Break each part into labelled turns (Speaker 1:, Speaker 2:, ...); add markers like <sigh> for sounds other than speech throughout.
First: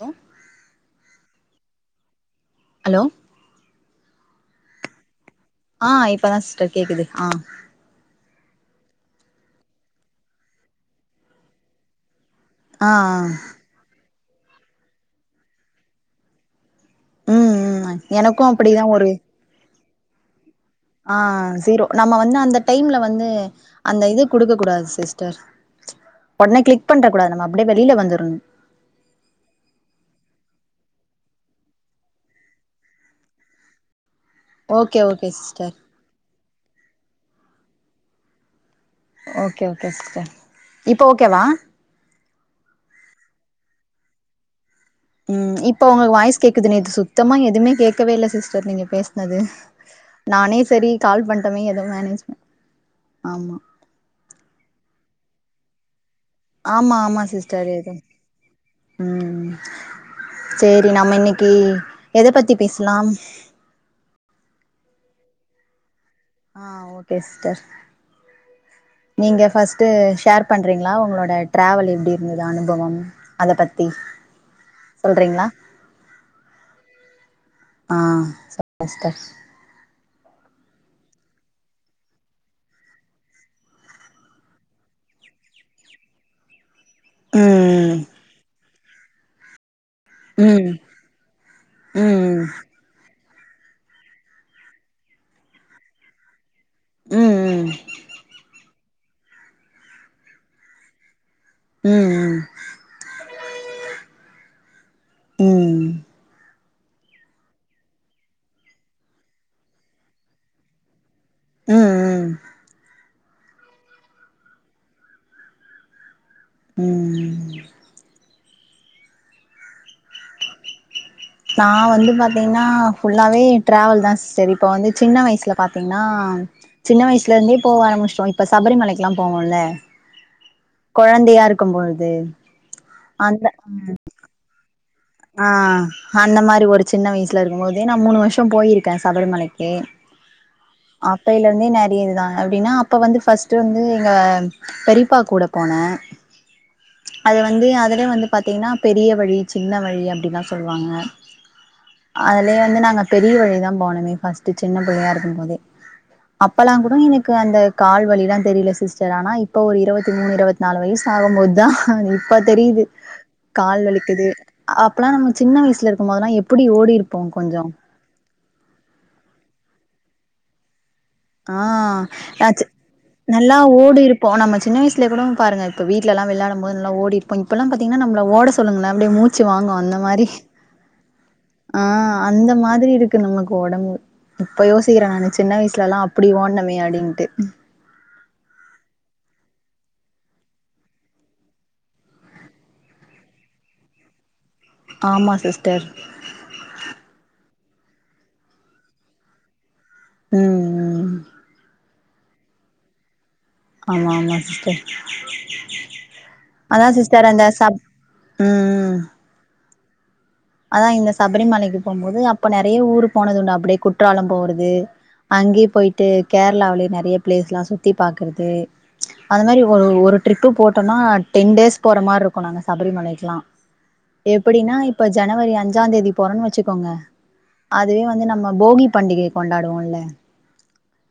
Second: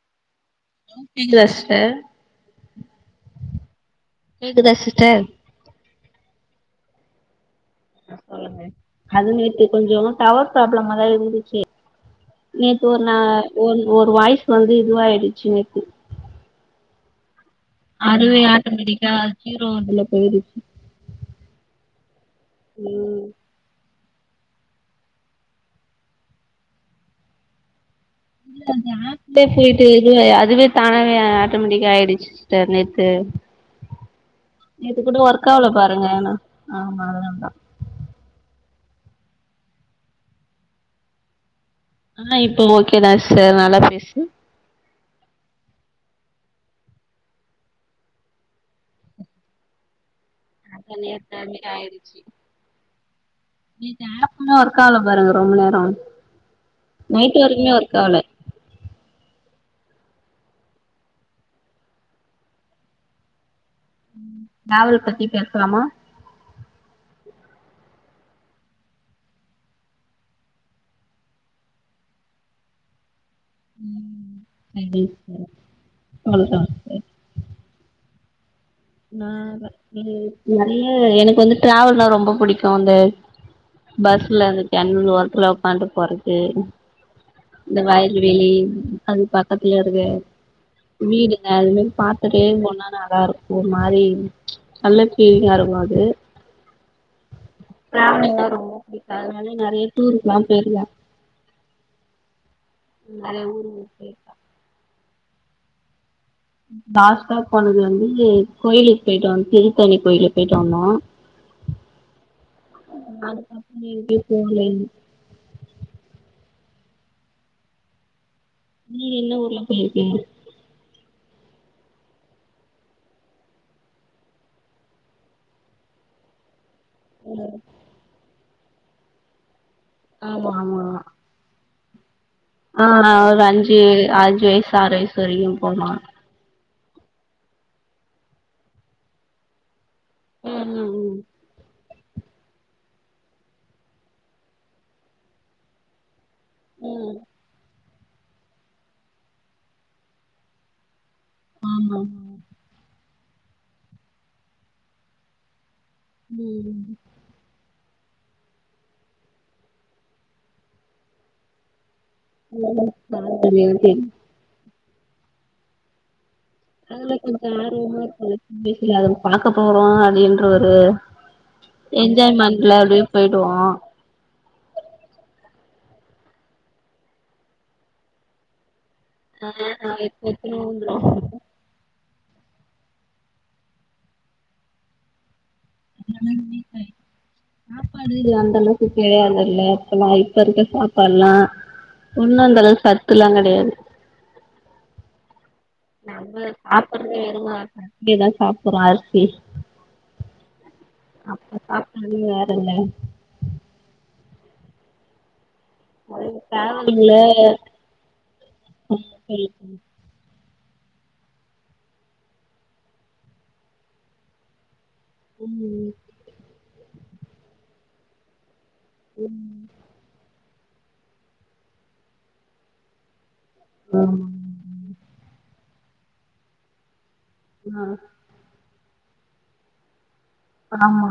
Speaker 1: தோ
Speaker 2: ஓகேங்களா sister
Speaker 1: hello
Speaker 2: கேக்குதா சிஸ்டர்
Speaker 1: ஆ இப்பதா சிஸ்டர் கேக்குது ஆ
Speaker 2: சொல்லுங்க அது நேத்து கொஞ்சோ டவர் ப்ராப்ளமாதா இருந்துச்சு நேத்து
Speaker 1: ஆ
Speaker 2: ஒரு ந ஒ ஒரு வாய்ஸ் வந்து இதுவாயிடுச்சு நேத்து
Speaker 1: ம் ம்
Speaker 2: அதுவே
Speaker 1: எனக்கு அப்டிதா ஒரு
Speaker 2: ஆட்டோமேட்டிக்கா ஜீரோ இதுல போயிருச்சு
Speaker 1: ஆ ஜீரோ நம்ம வந்து அந்த டைம்ல
Speaker 2: ம்
Speaker 1: வந்து அந்த இது குடுக்க கூடாது சிஸ்டர் ஒடனே கிளிக் பண்ற கூடாது நம்ம அப்டியே வெளில வந்துறணு
Speaker 2: <inaudible> பேசிட்டு இது அதுவே தானே ஆட்டோமேட்டிக்கா ஆயிடுச்சு சிஸ்டர் நேத்து நேத்து
Speaker 1: ஓகே
Speaker 2: கூட
Speaker 1: ஓகே
Speaker 2: ஒர்க் ஆகல
Speaker 1: சிஸ்டர்
Speaker 2: பாருங்க ஆனா ஆமா அதா
Speaker 1: ஓகே ஓகே சிஸ்டர் இப்ப ஓகேவா
Speaker 2: ஆ இப்ப ஓகே தா சிஸ்டர் நல்லா பேசு
Speaker 1: ம் இப்போ உங்களுக்கு வாய்ஸ் கேக்குதுன்னு நேத்து சுத்தமா எதுமே கேக்கவே இல்ல சிஸ்டர் நீங்க பேசுனது
Speaker 2: <inaudible>
Speaker 1: நானே செரி
Speaker 2: அதா
Speaker 1: கால்
Speaker 2: நேத்து அது
Speaker 1: பண்ணிடோமே
Speaker 2: மாரி
Speaker 1: எதோ
Speaker 2: ஆயிடுச்சு
Speaker 1: மேனேஜ் ஆமா
Speaker 2: <inaudible> பாருங்க ரொம்ப நேரோ
Speaker 1: ஆமா ஆமா
Speaker 2: நைட்
Speaker 1: சிஸ்டர்
Speaker 2: வரைக்குமே
Speaker 1: எது
Speaker 2: ஒர்க் ஆவல
Speaker 1: ம் சேரி நம்ம இன்னிக்கி எத பத்தி பேசலாம்
Speaker 2: நாவல் பத்தி பேசலாமா
Speaker 1: ஆ ஓகே சிஸ்டர்
Speaker 2: <inaudible>
Speaker 1: நீங்க ஃபஸ்ட்டு ஷேர் பண்றீங்களா உங்களோட டிராவல் எப்டி இருந்தது அனுபவம் அத பத்தி
Speaker 2: நன்றி
Speaker 1: சொல்றீங்களா
Speaker 2: அவ்ளோ தா
Speaker 1: ஆ சொல்லுங்க சிஸ்டர்
Speaker 2: ஆ நெறைய எனக்கு வந்து டிரவல்லா ரொம்ப புடிக்கு அந்த பஸ்ல அந்த ஜன்னல் ஓரத்துல உக்கான்ட்டு போறது
Speaker 1: ம்
Speaker 2: இந்த வயல்வெளி அது பக்கத்துல இருக்க
Speaker 1: ம்
Speaker 2: வீடுங்க அதுமாரி பாத்துட்டே
Speaker 1: ம்
Speaker 2: போனா நல்லா இருக்கு ஒரு மாரி நல்ல பீலிங்கா இருக்கு அது
Speaker 1: ம்
Speaker 2: டிராவலிங்னா ரொம்ப புடிக்கு அதனால நெறைய டூருக்குல்லா போயிருக்கே
Speaker 1: ம் ம்
Speaker 2: நிறைய ஊருக்கு போயிருக்கே
Speaker 1: ம்
Speaker 2: லாஸ்டா போனது வந்து கோயிலுக்கு போயிட்டு வந்து திருத்தணி கோயிலுக்கு போயிட்டு வந்தோ
Speaker 1: ம் ம்
Speaker 2: அதுக்கப்றோ எங்கேயு போகலிங்க
Speaker 1: ம்
Speaker 2: நீங்க என்ன ஊர்லா போயிருக்கீங்க
Speaker 1: நா வந்து பாத்தீங்கன்னா ஃபுல்லாவே டிராவல் தா சிஸ்டர் இப்ப வந்து சின்ன வயசுல பாத்தீங்கன்னா சின்ன வயசுல இருந்தே போக ஆரம்பிச்சுடோ இப்ப சபரிமலைக்குல்லா போவோல்ல
Speaker 2: ஆமா ஆமா
Speaker 1: கொழந்தையா இருக் க்கும்பொழுது
Speaker 2: ஆ ஒரு அஞ்சு அஞ்சு வயிசு ஆறு வயிசு
Speaker 1: ஆ அந்த மாரி ஒரு சின்ன வயசுல இருக்கும் போதே நா மூணு வருஷோ போயிருக்கே சபரிமலைக்கு
Speaker 2: ம்
Speaker 1: அப்பைல இருந்தே நெறைய இதுதா அப்டின்னா அப்போ வந்து ஃபஸ்ட்டு வந்து எங்க பெரியப்பா கூட போனே
Speaker 2: ம் ம்
Speaker 1: அது வந்து அதுலயே வந்து பாத்தீங்கன்னா பெரிய வழி சின்ன வழி அப்டிதா சொல்லுவாங்க
Speaker 2: ஆமா
Speaker 1: அதுலயே வந்து நாங்க பெரிய வழிதா போனோமே ஃபஸ்ட்டு சின்ன பிள்ளையா இருக்கும் போதே அப்பலா கூட எனக் கு அந்த கால்வலில்லா தெரில சிஸ்டர் ஆனா இப்ப ஒரு இருவத்தி மூணு இருவத் நாலு வய்ஸ் ஆகும்போத் தா இப்ப தெரியுது
Speaker 2: ஆமா
Speaker 1: கால்
Speaker 2: ம்
Speaker 1: வலிக்குது அப்லா நம்ம சின்ன வய்சுல இருக்க மோதுலா எப்புடி ஓடிருப்போ கொஞ்சோ
Speaker 2: என்னாச் சொல்லு புடிக்கில அத பாக்க போறோ அப்டின்ற ஒரு
Speaker 1: ஆ ஆச்சு
Speaker 2: என்ஜாய்மெண்ட்ல அப்டியே போயிடுவோ
Speaker 1: நல்லா
Speaker 2: ஆ
Speaker 1: ஓடிருக் போ நம்ம சின்ன வய்ஸ்ல கூடோ இப்ப பாருங்க இப்ப வீட்லலெல்லா விளாயடம் போது நல்லா ஓடிர்ப்போ இப்பல்லா பாத்திங்ன்னா நம்மள ஓட சொல்லுங்கள அப்டே மூச்
Speaker 2: ஆ எத்தோன ஊந்துருவே
Speaker 1: ஆ அந்த மாதிரி இருக்கு நமக்கு ஒடம்பு இப்ப யோசிக்குற நானு சின்ன வய்சுல அப்டி ஓட்னமே
Speaker 2: ஆனா
Speaker 1: அப்டின்ட்டு
Speaker 2: சாப்பாடு இது அந்த அளவுக்கு கெடயாதுல அப்பல்லா இப்பருக்க சாப்பாட்லா ஒன்னு அந்தளவுக் சத்துல்லா கடயாது
Speaker 1: ஆமா சிஸ்டர்
Speaker 2: நம்ம சாப்புட்றோ வெறும் அரிசி <unintelligible> தா சாப்புட்றோ அரிசி
Speaker 1: ம் ம்
Speaker 2: அப்ப சாப்டது வேறல்ல
Speaker 1: ஆமா ஆமா சிஸ்டர்
Speaker 2: அது
Speaker 1: அதா
Speaker 2: டிராவலிங்ல
Speaker 1: சிஸ்டர் அந்த சப் ம்
Speaker 2: <unintelligible>
Speaker 1: அதா இந்த சபரி மலைக்கு போம்மோது அப்ப நெறய ஊருக் போனது உண்டு அப்டே குற்றாலம் போறது அங்யே
Speaker 2: ம்
Speaker 1: போய்ட்டு கேர்ளாவுலே நெறய ப்ளேஸ்லா சுத்தி பாக்கறது அந்த மாதிரி ஒரு ஒரு ட்ரிப்பு போட்டோன்னா டென் டேஸ் போற மார்ருக்கு நாங்க சபரிமலைக்லா
Speaker 2: ம்
Speaker 1: எப்புடின்னா இப்ப ஜனவரி அஞ்சாந் தேதி போறோன் வெச்சுக்கோங்க
Speaker 2: ஆ
Speaker 1: அதுவே வந்து நம்ம போகிப் பண்டிகைக் கொண்டாடுவோல்ல
Speaker 2: ஆமா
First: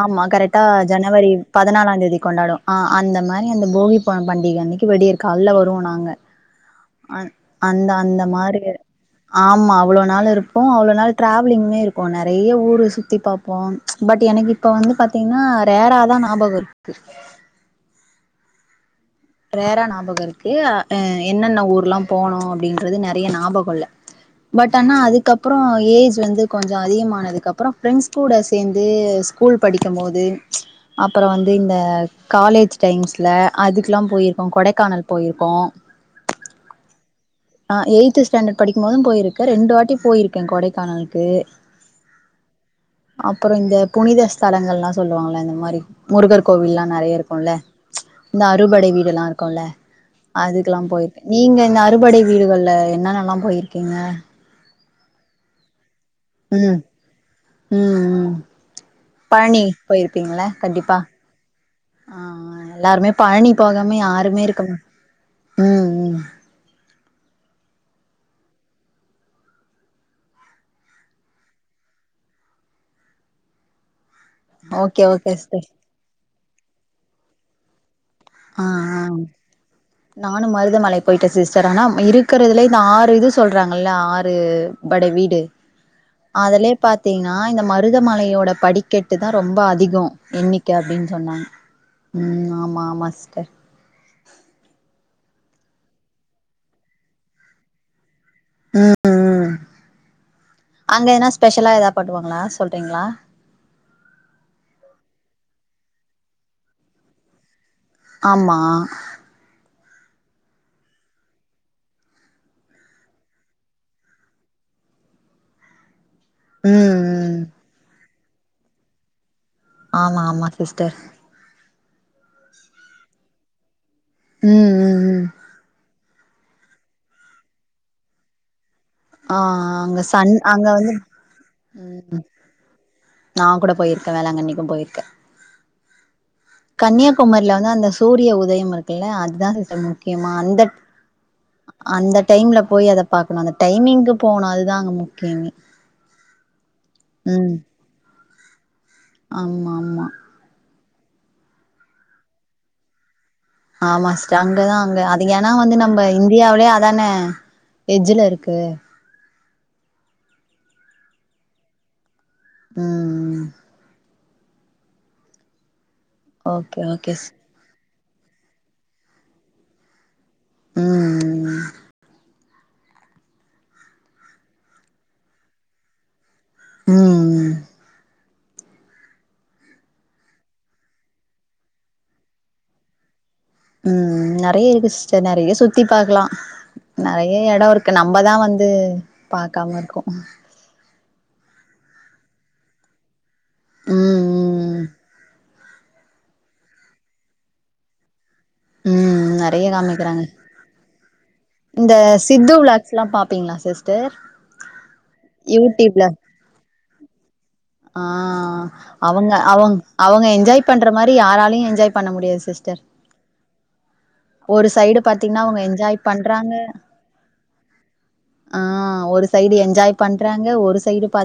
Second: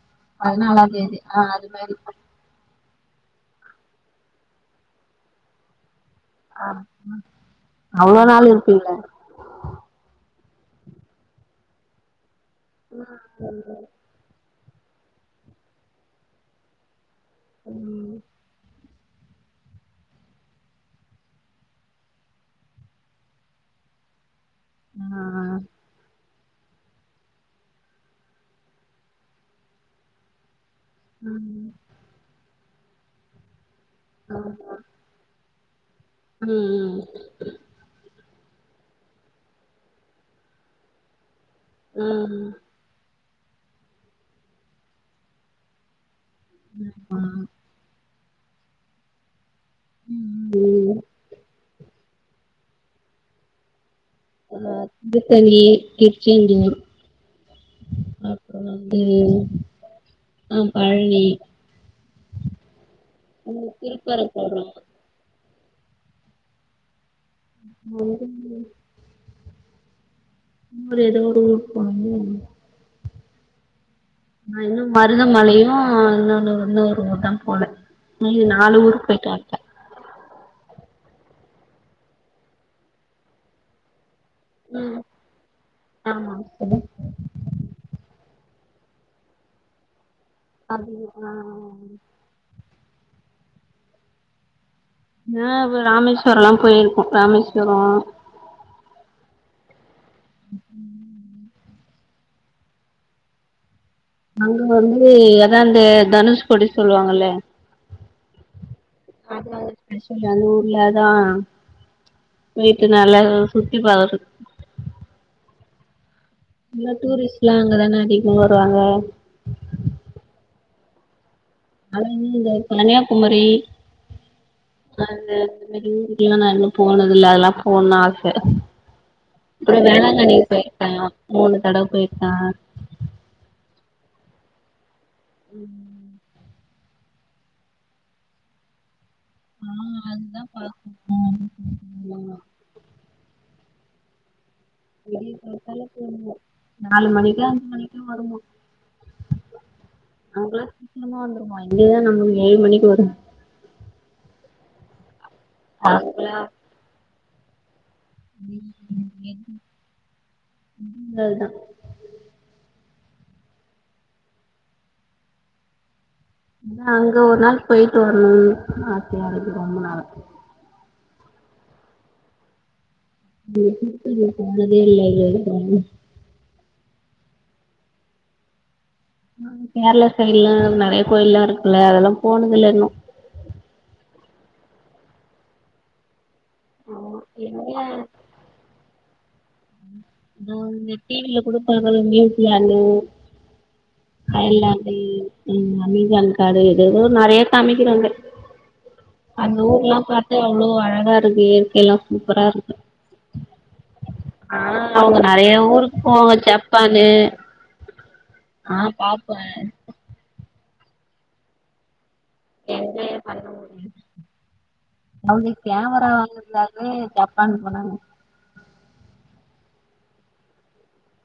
Speaker 1: ஆமா கரெக்ட்டா
Speaker 2: பதினாலாந் தேதி
Speaker 1: ஜனவரி
Speaker 2: ஆ அது மாரி
Speaker 1: பதனாலாந் தேதி கொண்டாடுவோ ஆ அந்த மாரி அந்த போகி பண்டிக அன்னிக்கி விடியற்க் கால்ல வருவோ நாங்க
Speaker 2: ஆ <unintelligible> அவ்ளோ நாள்
Speaker 1: மாருக
Speaker 2: இருப்பீங்ளா
Speaker 1: ஆம்மா அவ்ளோ நாள் இருப்போ அவ்ளோ நாள் ட்ராவ்லிங்லே இருக்கோ நெறய ஊர் ஊர சுத்தி பாப்போ பட் எனக்கு இப்ப வந்து பாத்திங்ன்னா ரேரா தா ஞாபகோ இருக்கு
Speaker 2: ம்
Speaker 1: ரேரா ஞாபகோ இருக்கு அ என்னென்ன ஊர்லா போனோ அப்டின்றது நெறய ஞாபகோ இல்ல பட் ஆனா அதுக்கப்பறோ ஏஜ் வந்து கொஞ்சோ அதிகமானதுக்கு அப்பறோ ஃப்ரெண்ட்ஸ் கூட சேர்ந்து ஸ்கூல் படிக்கமோது அப்பறோ வந்து இந்த
Speaker 2: ம்
Speaker 1: காலேஜ் டைம்ஸ்ல அதுக்லா போய்ருக்கோ கொடைக்கானல் போய்ருக்கோ
Speaker 2: ம் ம்
Speaker 1: ஆ எய்ட்த்து ஸ்டாண்டர்ட் படிக்கு மோதும் போய்ருக்க ரெண்டு வாட்டி போய்ருக்கே கொடைக்கானல்க்கு
Speaker 2: ம்
Speaker 1: அப்பறோ இந்த புனித ஸ்தலங்கள்லா சொல்லுவாங்கல்ல இந்த மாரி முருகர் கோவில்லா நெறய
Speaker 2: ம்
Speaker 1: இருக்கும்ல இந்த அறுபடை வீடு எல்லா இருக்கோல்ல
Speaker 2: ம்
Speaker 1: அதுக்லா
Speaker 2: ம்
Speaker 1: போய்ர்க் நீங்க இந்த அறுபடை வீடுகள்ல என்னன்னல்லா போய்ர்க்கிங்க
Speaker 2: ஆ திருத்தணி திருச்செந்தூர்
Speaker 1: ம் ம் ம்
Speaker 2: அப்றோ வந்து
Speaker 1: பழனி போய்ருப்பிங்கல்ல
Speaker 2: ஆ
Speaker 1: கண்டிப்பா
Speaker 2: பழனி
Speaker 1: ஆ ஆ எல்லாருமே பழனி போகாம யாருமே
Speaker 2: திருப்பரங்குன்றோ
Speaker 1: இருக்க மா ம் ம்
Speaker 2: <unintelligible> ஊரு எதோ ஒரு ஊருக்கு <unintelligible> நா இன்னு
Speaker 1: ஓகே ஓகே
Speaker 2: மருதமலையு
Speaker 1: சிஸ்டர்
Speaker 2: ஆஹ் இன்னொன்னு இன்னொரு ஊரு தா போல மீதி
Speaker 1: ஆ
Speaker 2: நாலு ஊருக்கு போய்ட்டு
Speaker 1: ஆ
Speaker 2: வந்த்ட்டே
Speaker 1: நானு மருதமலை போயிட்ட சிஸ்டர் ஆனா இருக்கிறதுலயே இந்த ஆறு இது சொல்றாங்கல்ல ஆறு று
Speaker 2: ம்
Speaker 1: படை வீடு
Speaker 2: ஆமா
Speaker 1: அதுலயே
Speaker 2: சொல்லு
Speaker 1: பாத்தீங்கன்னா அ இந்த மருதமலையோட படிக்கட்டு தா ரொம்ப அதிகொ எண்ணிக்க
Speaker 2: அது
Speaker 1: அப்பிடின்னு
Speaker 2: ஆ
Speaker 1: சொன்னாங்க ம் ஆமா ஆமா சிஸ்டர்
Speaker 2: ஆ ராமேஸ்வரல்லா போயிருக்கோ ராமேஸ்வரோ
Speaker 1: அங்க எதுனா ஸ்பெஷலா ஏதா பண்ணுவாங்களா சொல்றீங்களா
Speaker 2: அங்க வந்து ஏதா இந்த தனுஷ்கோடி சொல்லுவாங்கல்ல
Speaker 1: ஆமா
Speaker 2: அது அங்க ஸ்பெஷல் அந்த ஊர்லதான் வீட்ட நல்ல சுத்தி பாரு சுத் எல்லா
Speaker 1: ம் ம்
Speaker 2: டூரிஸ்ட்ல்லா அங்கதான அதிகமா வருவாங்க
Speaker 1: ஆமா ஆமா சிஸ்டர்
Speaker 2: அது என்னது இந்த கன்னியாகுமரி
Speaker 1: ம் ம்
Speaker 2: ஆ
Speaker 1: ம்
Speaker 2: அந்த மாரி ஊரு இல்ல நா இன்னு போனதுல்ல அதெல்லாம் போனும்னு ஆச
Speaker 1: ஆ
Speaker 2: அப்றம்
Speaker 1: அங்க சன்
Speaker 2: வேளாங்கண்ணி
Speaker 1: அங்க
Speaker 2: போயிருக்கே
Speaker 1: வந்து
Speaker 2: மூணு தடவ போயிருக்கே
Speaker 1: நாங் கூட போயிருக்க வேளாங்கண்ணிக்கும் போயிருக்கே
Speaker 2: ம்
Speaker 1: கன்னியாகுமரியில வந்து அந்த சூரிய உதயம் இருக்கு இல்ல அதா
Speaker 2: ஆ
Speaker 1: அது முக்கியமா
Speaker 2: அதுதா
Speaker 1: அந்த
Speaker 2: பாக்கணு
Speaker 1: அந்த
Speaker 2: ஆமா
Speaker 1: டைம் ல போய் அத பாக்கணு அந்த டைமிங்க்கு போனு அதுதா அங்க
Speaker 2: விடிய
Speaker 1: முக்கியமே
Speaker 2: காத்தால நாலு மணிக்கு
Speaker 1: ம்
Speaker 2: அஞ்சு மணிக்குள்ள வருமா
Speaker 1: ஆமா ஆமா
Speaker 2: அங்கலா சீக்கிரமா வந்துருமா இங்கதா நம்ளுக்கு ஏழு மணிக்கு வரும்
Speaker 1: ஆமா சிஸ்டர் அங்கதா அங்க அது ஏன்னா வந்து நம்ம
Speaker 2: அங்கலா
Speaker 1: இந்தியாவிலேயே அதான எட்ஜ் ல இரு இருக்கு
Speaker 2: <inaudible> அதாதா
Speaker 1: ம்ம்ம் ஓகே
Speaker 2: அதான்
Speaker 1: ஓகே
Speaker 2: அங்க
Speaker 1: சிஸ்
Speaker 2: ஒரு நாள் போயிட்டு வரணும் ஆசையா இருக்கு ரொம்ப நாளா
Speaker 1: ம்
Speaker 2: <unintelligible>
Speaker 1: ம்
Speaker 2: ஆ கேரள சைடல நெறைய கோயில்லா இருக்குல்ல அதெல்லா போனது இல்ல இன்னும்
Speaker 1: ம் நிறைய இருக்கு சிஸ்டர் நிறைய சுத்தி பாக்கலா
Speaker 2: ஆமா
Speaker 1: நெறைய எட இருக்கு
Speaker 2: எங்க
Speaker 1: நம்பதா வந்து பாக்காம இருக்கோ
Speaker 2: ஆமா டிவில குடுப்பாங்க நியூஸ்ல ஹலோ
Speaker 1: ம் ம்
Speaker 2: <unintelligible> அமேசான் காடு ஏதேதோ நெறைய காமிக்கிறாங்க
Speaker 1: ம்
Speaker 2: அந்த
Speaker 1: நெறைய
Speaker 2: ஊர்லா
Speaker 1: காமிக்கிறாங்க
Speaker 2: பாத்தா எவ்ளோ அழகா இருக்கு
Speaker 1: இந்த
Speaker 2: இயற்கைலா சூப்பரா
Speaker 1: சித்து
Speaker 2: இருக்கு
Speaker 1: விளாக்ஸ்லா பாப்பீங்களா சிஸ்டர்
Speaker 2: அவங்க நெறைய ஊருக்கு
Speaker 1: யூடியூப்ல
Speaker 2: போவாங்க ஜப்பான்னு
Speaker 1: ஆ அவங்க அவங் அவங்க என்ஜாய் பண்ற மாரி யாராலையு என்ஜாய் பண்ண முடியாது சிஸ்டர்
Speaker 2: என்ஜாயே
Speaker 1: ஒரு சைடு பாத்தீங்கன்னா
Speaker 2: அவங்க
Speaker 1: என்ஜாய்
Speaker 2: கேமரா
Speaker 1: பண்றாங்க
Speaker 2: வாங்கறதுக்காகவே ஜப்பான் போனாங்க
Speaker 1: ஆ ஒரு சைடு என்ஜாய் பண்றாங்க ஒரு சைடு பா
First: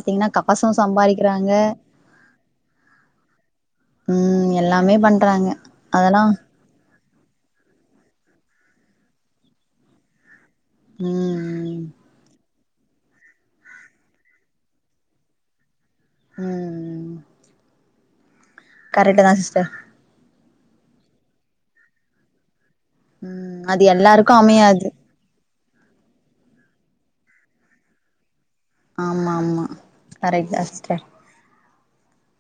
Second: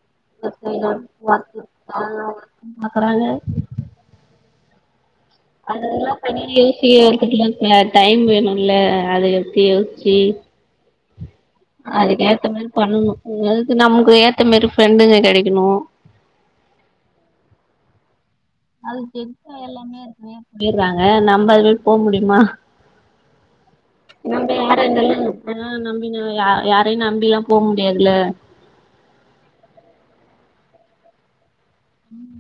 Speaker 2: <inaudible> பாக்கறாங்க
Speaker 1: ம் எல்லாமே பண்றாங்க
Speaker 2: அதெல்லாம்
Speaker 1: அதெல்லா
Speaker 2: பண்ண யோசி ஒரு விருப்பத்துலருக்கற டைம் வேணுல்ல அத எடுத்து யோசிச்சு
Speaker 1: ம்
Speaker 2: அதுக்கு ஏத்த மாரி பண்ணணும் அதுக்கு நமக்கு ஏத்த மாரி ஃப்ரெண்டுங்க கிடைக்கணு
Speaker 1: ம்
Speaker 2: அது
Speaker 1: கரெக்ட் தா
Speaker 2: ஜென்சா
Speaker 1: சிஸ்டர்
Speaker 2: எல்லாமே இருக்குமே போயடுறாங்க நம்ம அதுமாரி போ முடியுமா
Speaker 1: ம் அது எல்லாருக்கு
Speaker 2: நம்ப யார்
Speaker 1: அமையாது
Speaker 2: இர்ந்தாலு நம்பினய யாரையும் நம்பில்லா போ முடியாதுல்ல
Speaker 1: ஆமா ஆமா கரெக்ட் தான் சிஸ்டர்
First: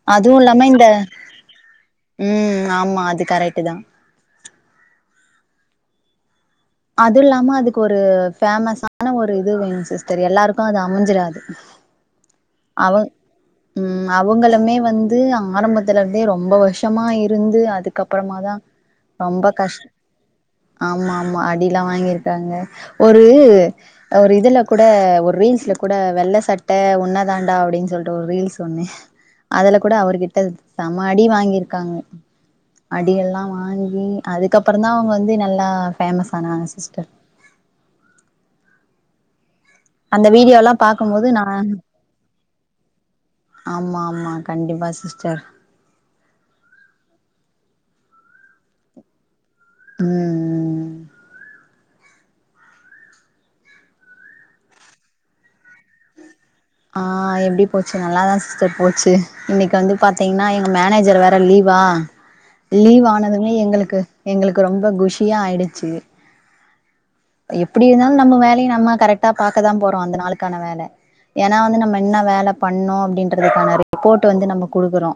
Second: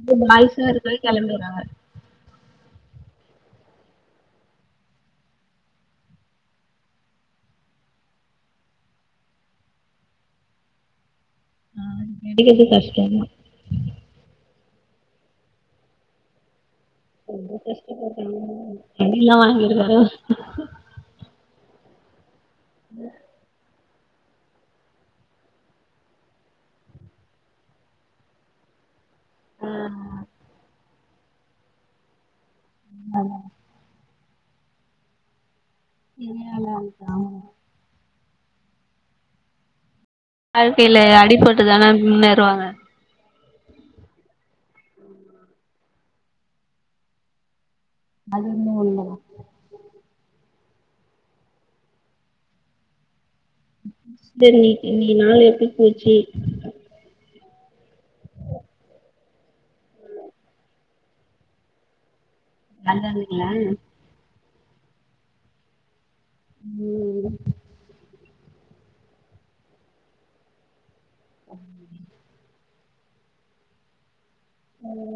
Speaker 2: இதே
Speaker 1: அதுவு
Speaker 2: பாய்ஸ்
Speaker 1: இல்லாம
Speaker 2: ஆ
Speaker 1: இந்த
Speaker 2: இருந்தவே கிளம்பிறாங்க
Speaker 1: ம் ஆமா அது கரட்டு தான் அதுல்லாம அதுக்கு ஒரு ஃபேமஸான ஒரு இது வேணும் சிஸ்டர் எல்லாருக்கும் அது அமஞ்சுறாது
Speaker 2: ம் கேடக்கிறாது கஷ்டந்தா
Speaker 1: ம் அவங்களுமே வந்து ஆரம்பத்துல இருந்தே ரொம்ப வருஷ மா
Speaker 2: ரொம்ப
Speaker 1: இருந்து அதுக்கப்பறமா தா
Speaker 2: கஷ்டப்பட்டாங்க அடிலாம்
Speaker 1: ரொம்ப கஷ்
Speaker 2: வாங்கிருக்காரு
Speaker 1: ஆமா ஆமா அடில்லா வாங்கிருக்காங்க ஒரு ஒரு இதுல கூட ஒரு ரீல்ஸ்ல கூட வெள்ள சட்ட ஒன்னதாண்டா அப்டினு சொல்ட்டு ஒரு ரீல்ஸ் ஒன்னு அதுல கூட அவர்கிட்ட சமடி வாங்கிருக்காங்க அடியெல்லா வாங்கி அதுக்கப்பறந்தா அவுங்க வந்து நல்லா ஃபே
Speaker 2: இனிமேல்தா ஆமா
Speaker 1: அந்த வீடியோ ல்லா
Speaker 2: வாழ்க்கையில
Speaker 1: பாக்கம்போது நான்
Speaker 2: அடிபட்டுதான முன்னேறுவாங்க
Speaker 1: ஆமா ஆமா கண்டிப்பா சிஸ்டர்
Speaker 2: அது இன்னு உள்ளதா
Speaker 1: ம்
Speaker 2: செரி இன்னிக்கு நாலு எப்டி போச்சி
Speaker 1: ஆ எப்டி போச்சு நல்லாதா சிஸ்டர் போச்சு இன்னைக்கு வந்து பாத்தீங்கனா எங்க மேனேஜர் வேற லீவா லீவ்
Speaker 2: லண்டன்லீங்களா
Speaker 1: ஆனதுமே எங்களுக்கு எங்களுக்கு ரொம்ப குஷியா ஆயிடுச்சு
Speaker 2: ம்
Speaker 1: எப்டி இருந்தாலும் நம்ம வேலய நம்ம கரெக்ட்டா பாக்கதா போறோம் அந்த நாளுக்கான வேல ஏனா வந்து நம்ம என்ன வேல பண்ணோம் அப்டின்றதுக்கான ரிப்போட்டு வந்து நம்ம குடுக்கறோ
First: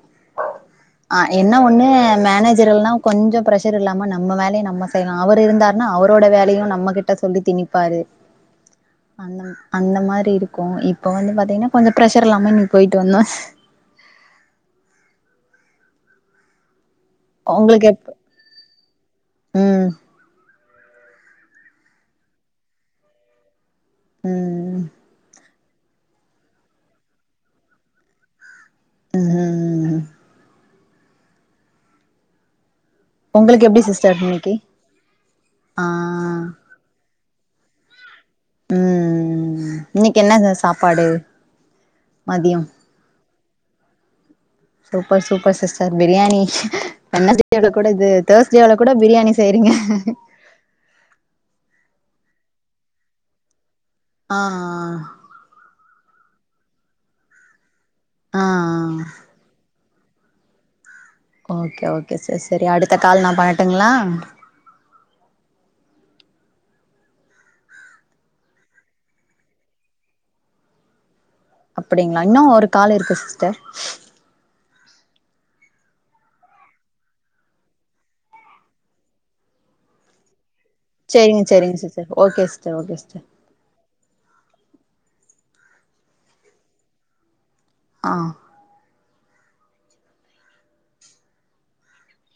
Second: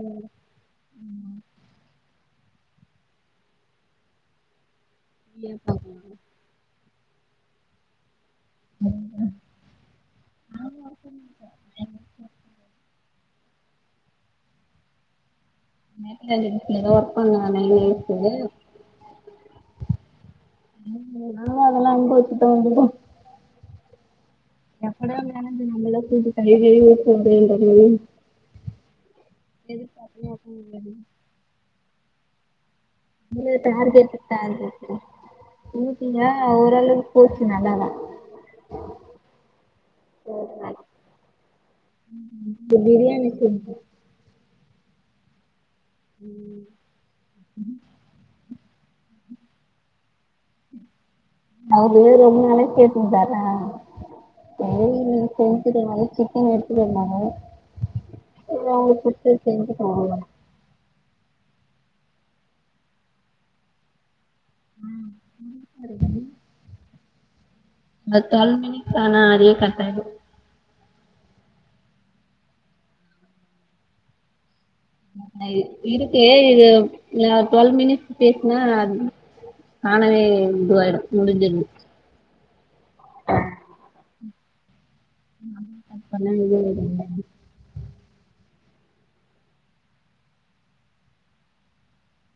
Speaker 1: ஆ என்ன ஒண்ணு மேனேஜர் இல்லனா கொஞ்சோ பிரஷர் இல்லாம நம்ம வேலய நம்ம செய்லா அவரு
Speaker 2: ஃப்ரீயா
Speaker 1: இருந்தார்னா அவரோட வேலையு நம்ம கிட்ட ட்ட சொல்லி தினிப்பாரு அந்த அந்த மாரி இருக்கு இப்ப வந்து பாத்தீங்கனா கொஞ்சொ ப்ஷர் இல்லாம நீ போய் <unintelligible>
Speaker 2: <unintelligible> எதோ ஒர்க் பண்ணாங்க
Speaker 1: உங்களுக்கு எப்ப
Speaker 2: நேத்து
Speaker 1: ம்
Speaker 2: <inaudible> அதெல்லா அதெல்லா அங்க வெச்சுட்டு வந்துரு டா
Speaker 1: ம்
Speaker 2: எப்டியே மெனேஜ் தூது தளி <unintelligible> எதிர்
Speaker 1: ம்
Speaker 2: பாத்து பூ உள்ளது
Speaker 1: உங்களுக்கு எப்டி
Speaker 2: பேற கேட்டு
Speaker 1: சிஸ்டர்
Speaker 2: பேற
Speaker 1: இன்னைக்கு ஆ
Speaker 2: இன்னிக்கி தா ஓரளவு போக்கு நல்ல இல்ல
Speaker 1: ம் இன்னைக்கி என்ன சாப்பாடு மதியம்
Speaker 2: பிரியாணி செஞ்சோ
Speaker 1: சூப்பர் சூப்பர் சிஸ்டர் பிரியாணி வென்னஸ்டேகு கூட இது தேர்ஸ்ட்டேவுல கூட பிரியாணி செய்றீங்க
Speaker 2: வேற எதுனாலு கேட்டுச்சு அதான்
Speaker 1: ஆ
Speaker 2: கோவ்ச்சிட்டதுனால சிக்கன் எடுத்து வந்தாங்க
Speaker 1: ஆ
Speaker 2: வாங்கி குடுத்த செஞ்சு ஆ
Speaker 1: ஓகே ஓகே சரி சரி அடுத்த கால் நா பண்ணட்டுங்ளா
Speaker 2: ம் ம் செரிங்க <inaudible> இங்க ட்டுவல்வ் மினிட்ஸ் ஆனா அதுவே கட் ஆயிரு
Speaker 1: அப்புடிங்ளா இன்னு ஒரு காலு இருக்கு சிஸ்டர்
Speaker 2: ஆ இருக்கு இது அ டுவல்வ் மினிட்ஸ் பேசுனா தானாவே இதுவாயிரு
Speaker 1: செரிங்க செரிங்க sister okay sister okay sister
Speaker 2: <inaudible>
Speaker 1: ஆ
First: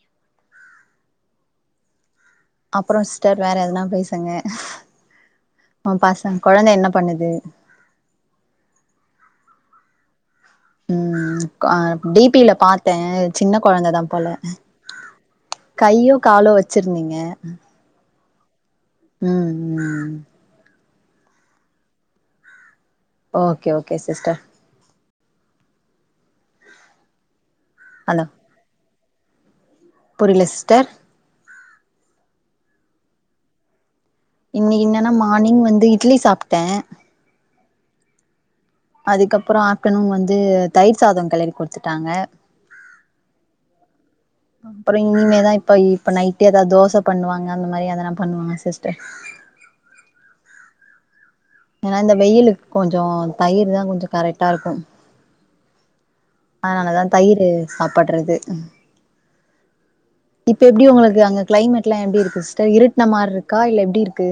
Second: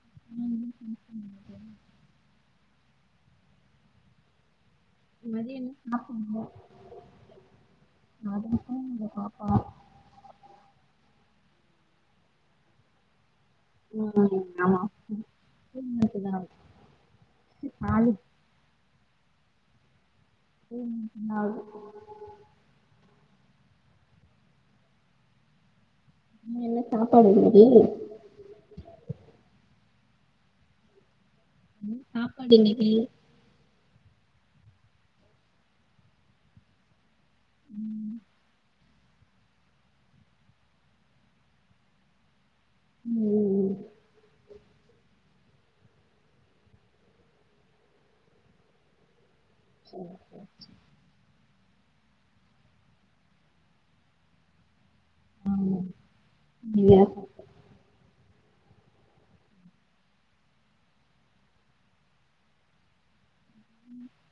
Speaker 2: <inaudible>
Speaker 1: அப்பறோ சிஸ்டர் வேற எதனா பேசுங்க
Speaker 2: மதியம் என்ன
Speaker 1: ஆ
Speaker 2: சாப்பிட்டீங்க
Speaker 1: பாசங்க கொழந்த என்ன பண்ணுது
Speaker 2: அதுங்க தூங்குது பாப்பா
Speaker 1: ம் ம் பா டி பி ல பாத்த சின்ன கொழந்ததா போல
Speaker 2: ஆமா
Speaker 1: கையோ காலோ வெச்சிருந்தீங்க
Speaker 2: நாளக்கி
Speaker 1: ம் ம் ம்
Speaker 2: ம் என்ன ஆக போகுதோ
Speaker 1: ஓகே ஓகே சிஸ்டர்
Speaker 2: என்ன எல்லா சாப்பாடு போகுது
Speaker 1: ஹலோ புரியல சிஸ்டர்
Speaker 2: பாப்பா <inaudible>
Speaker 1: இன்னைக்கு என்னன்னா மார்னிங் வந்து இட்லி சாப்ட
Speaker 2: ம்
Speaker 1: அதுக்கப்றோ ஆப்டர்நூன் வந்து தயிர் சாதோ களறி குடுத்துட்டாங்க
Speaker 2: ம் ம் ம்
Speaker 1: அப்றோ எங்கிங்க எதா இப்ப இப்ப நைட்டே ஏதா தோச பண்ணுவாங்க அந்த மாரி எதனா பண்ணுவாங்க சிஸ்டர்
Speaker 2: <inaudible>
Speaker 1: ஏன்னா இந்த வெயிலுக் கொஞ்ச தயிர்தா கொஞ்ச கரெக்டாருக்கு அதுனாலதா தயிரு சாப்பட்றது இப்ப எப்டி உங்களுக்கு அங்க கிளைமேட்லா எப்டி இருக்கு சிஸ்டர் இருட்ன மார்ருக்கா இல்ல எப்டிர்க்கு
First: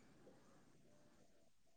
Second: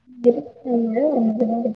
Speaker 2: <unintelligible>